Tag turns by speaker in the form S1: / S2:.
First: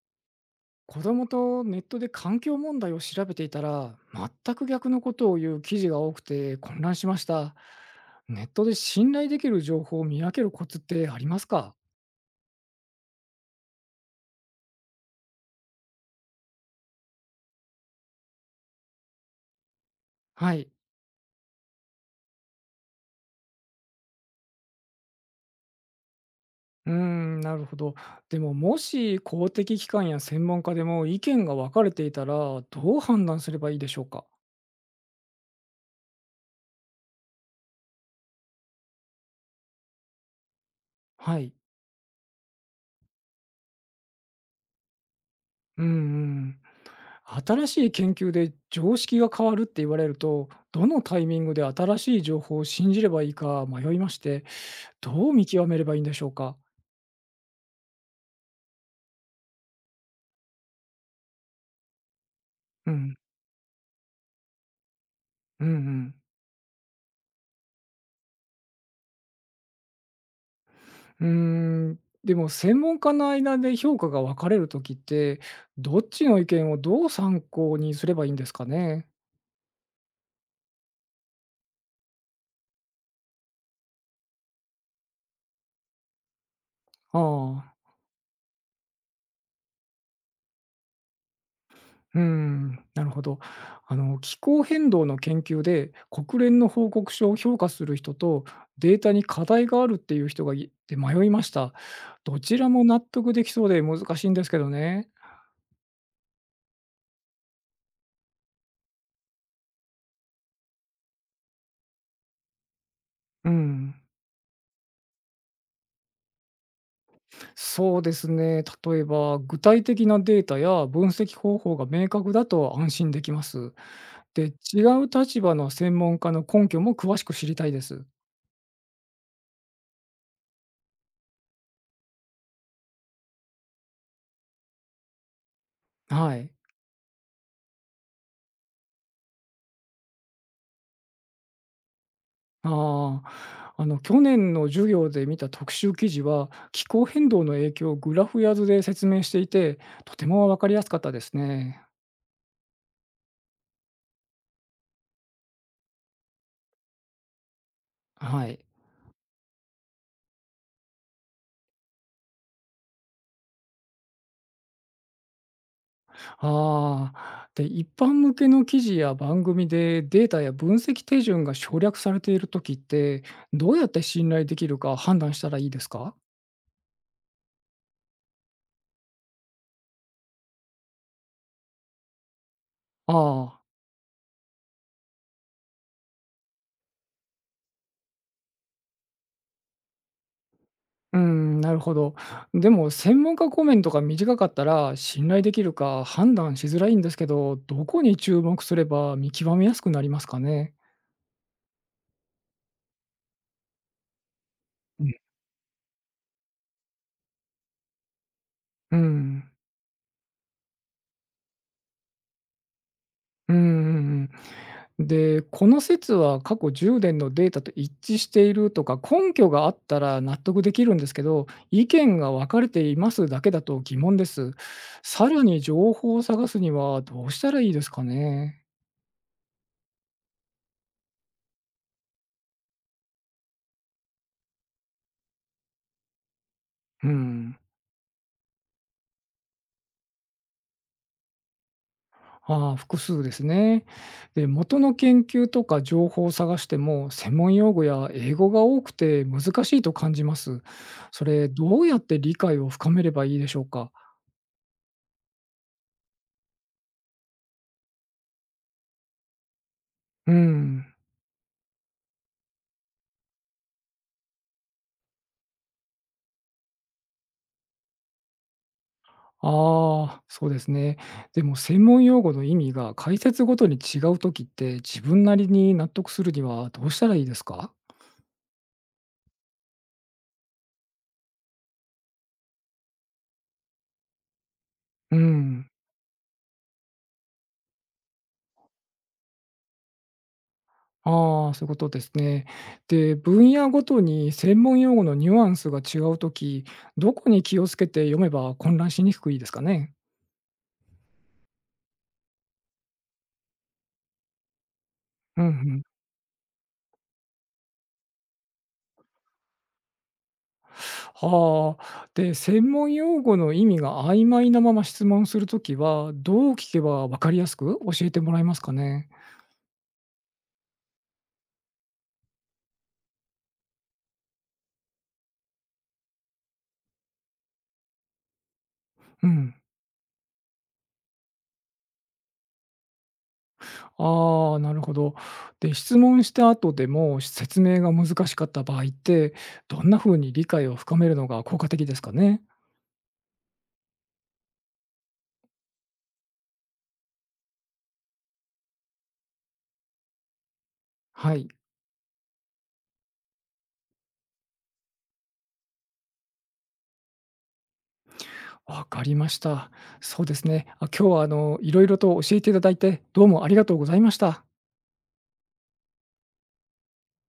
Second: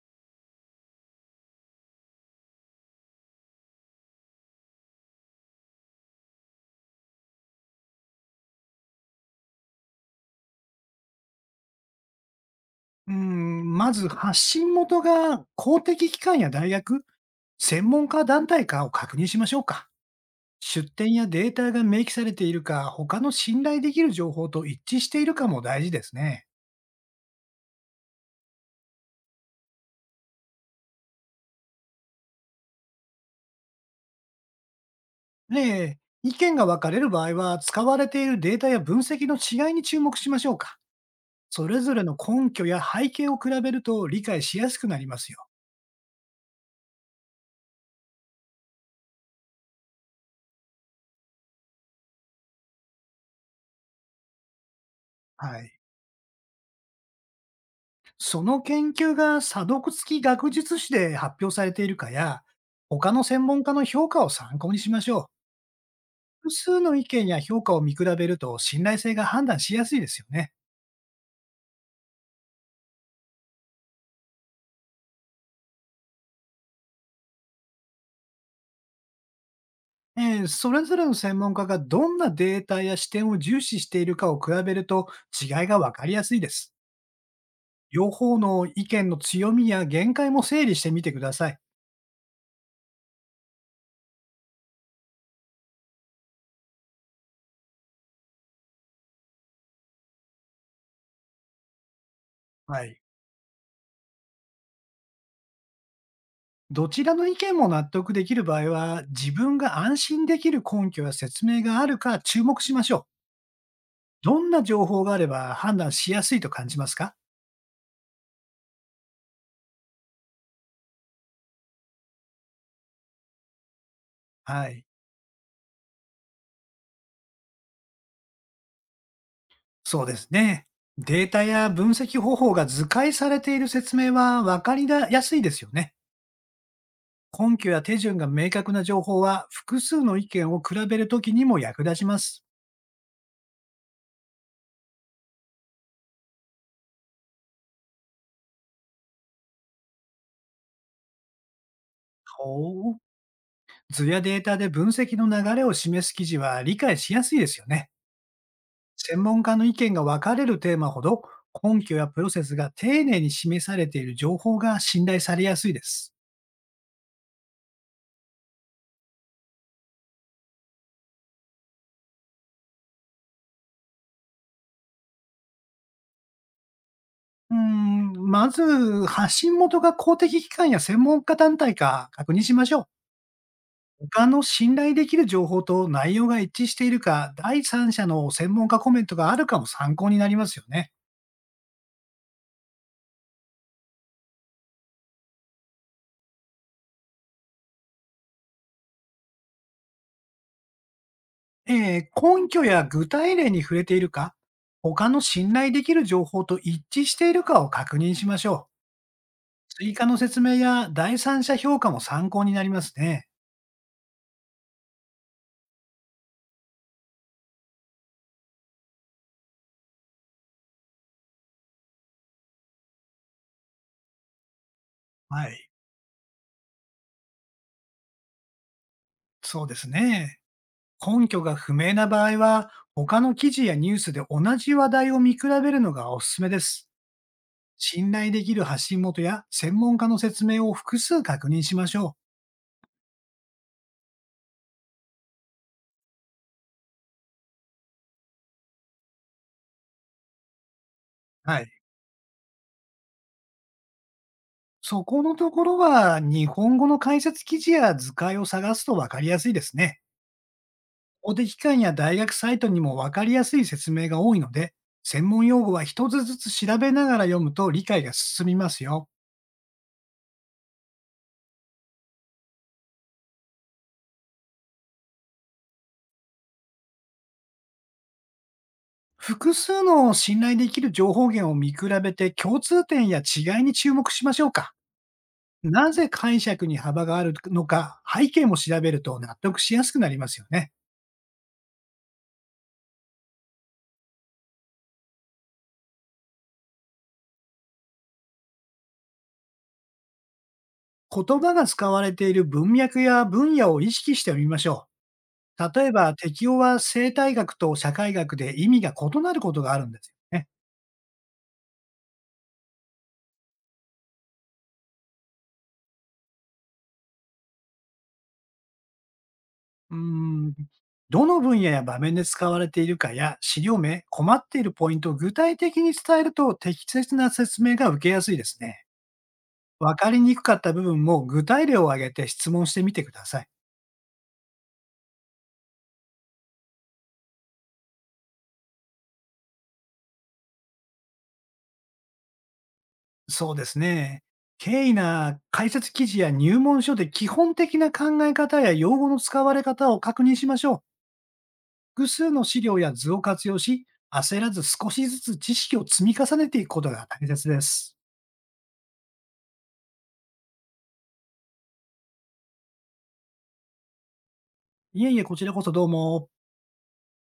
S1: 子供とネットで環境問題を調べていたら、全く逆のことを言う記事が多くて混乱しました。ネットで信頼できる情報を見分けるコツってありますか。
S2: うーん、まず発信元が公的機関や大学、専門家団体かを確認しましょうか。
S1: はい。
S2: 出典やデータが明記されているか、他の信頼できる情報と一致しているかも大事ですね。
S1: うーん、なるほど。でも、もし公的機関や専門家でも意見が分かれていたら、どう判断すればいいでしょうか。
S2: で、意見が分かれる場合は、使われているデータや分析の違いに注目しましょうか。
S1: はい。
S2: それぞれの根拠や背景を比べると理解しやすくなりますよ。
S1: うんうん。新しい研究で常識が変わるって言われると、どのタイミングで新しい情報を信じればいいか迷いまして、どう見
S2: は
S1: 極
S2: い。
S1: めればいいんでしょうか？
S2: その研究が査読付き学術誌で発表されているかや、
S1: う
S2: 他
S1: ん、
S2: の専門家の評価を参考にしましょう。
S1: うんうん。
S2: 複数の意見や評価を見比べると信頼性が判断しやすいですよね。
S1: うーん、でも専門家の間で評価が分かれるときって、どっちの意見をどう参考にすればいいんですかね？
S2: それぞれの専門家がどんなデータや視点を重視しているかを比べると、違いがわかりやすいです。
S1: ああ、
S2: 両方の意見の強みや限界も整理してみてください。
S1: うん、なるほど。あの、気候変動の研究で国連の報告書を評価する人と、データに課題があるっていう人がいて迷いました。どちらも
S2: は
S1: 納
S2: い。
S1: 得できそうで難しいんですけどね。
S2: どちらの意見も納得できる場合は、自分が安心できる根拠や説明があるか注目しましょう。
S1: うん。
S2: どんな情報があれば判断しやすいと感じますか？
S1: そうですね。例えば、具体的なデータや分析方法が明確だと安心できます。で、
S2: は
S1: 違
S2: い。
S1: う立場の専門家の根拠も詳しく知りたいです。
S2: そうですね。データや分析方法が図解されている説明は分かりやすいですよね。
S1: はい。
S2: 根拠や手順が明確な情報は、複数の意見を比べるときにも役立ちます。
S1: ああ、あの、去年の授業で見た特集記事は、気候変動の影響をグラフや図で説明していて、とても分かりやすかったですね。
S2: ほう。図やデータで分析の流れを示す記事は理解しやすいですよね。
S1: はい。
S2: 専門家の意見が分かれるテーマほど、根拠やプロセスが丁寧に示されている情報が信頼されやすいです。
S1: ああ、で、一般向けの記事や番組でデータや分析手順が省略されているときって、どうやって信頼できるか判断したらいいですか。
S2: うーん、まず発信元が公的機関や専門家団体か確認しましょう。
S1: ああ、
S2: 他の信頼できる情報と内容が一致しているか、第三者の専門家コメントがあるかも参考になりますよね。
S1: うん、なるほど。でも、専門家コメントが短かったら、信頼できるか判断しづらいんですけど、どこに注目すれば見極めやすくなりますかね。
S2: 根拠や具体例に触れているか、
S1: う
S2: 他
S1: ん
S2: の信頼できる情報と一致しているかを確認しましょう。
S1: うん、
S2: 追加の説明や第三者評価も参考になりますね。
S1: うん、うんうん。で、この説は過去10年のデータと一致しているとか、根拠があったら納得できるんですけど、意見が分かれていますだけだと疑問です。さら
S2: は
S1: に
S2: い、
S1: 情報を探すにはどうしたらいいですかね。
S2: そうですね。根拠が不明な場合は、他の記事やニュースで同じ話題を見比べるのがおすすめです。
S1: うん。
S2: 信頼できる発信元や専門家の説明を複数確認しましょう。
S1: ああ、複数ですね。で、元の研究とか情報を探しても、専門用語や英語が多くて難しいと感じます。それ、
S2: はい。
S1: どうやって理解を深めればいいでしょうか。
S2: そこのところは、日本語の解説記事や図解を探すとわかりやすいですね。
S1: うん。
S2: 公的機関や大学サイトにもわかりやすい説明が多いので、専門用語は一つずつ調べながら読むと理解が進みますよ。
S1: ああ、そうですね。でも専門用語の意味が解説ごとに違うときって、自分なりに納得するにはどうしたらいいですか？
S2: 複数の信頼できる情報源を見比べて、共通点や違いに注目しましょうか。
S1: うん。
S2: なぜ解釈に幅があるのか、背景も調べると納得しやすくなりますよね。
S1: ああ、そういうことですね。で、分野ごとに専門用語のニュアンスが違うとき、どこに気をつけて読めば混乱しにくくいいですかね？
S2: 言葉が使われている文脈や分野を意識してみましょ
S1: うんう
S2: う。
S1: ん。
S2: 例えば、適用は生態学と社会学で意味が異なることがあるんですよね。
S1: はあ。で、専門用語の意味が曖昧なまま質問するときは、どう聞けば分かりやすく教えてもらえますかね？
S2: うーん。どの分野や場面で使われているかや資料名、困っているポイントを具体的に伝えると、適切な説明が受けやすいですね。
S1: うん。
S2: わかりにくかった部分も具体例を挙げて質問してみてください。
S1: ああ、なるほど。で、質問した後でも説明が難しかった場合って、どんな風に理解を深めるのが効果的ですかね？
S2: そうですね。経緯な解説記事や入門書で、基本的な考え方や用語の使われ方を確認しましょう。
S1: はい、
S2: 複数の資料や図を活用し、焦らず少しずつ知識を積み重ねていくことが大切です。
S1: わかりました。そうですね。あ、今日はあの、いろいろと教えていただいて、どうもありがとうございました。
S2: いえいえ、こちらこそどうも。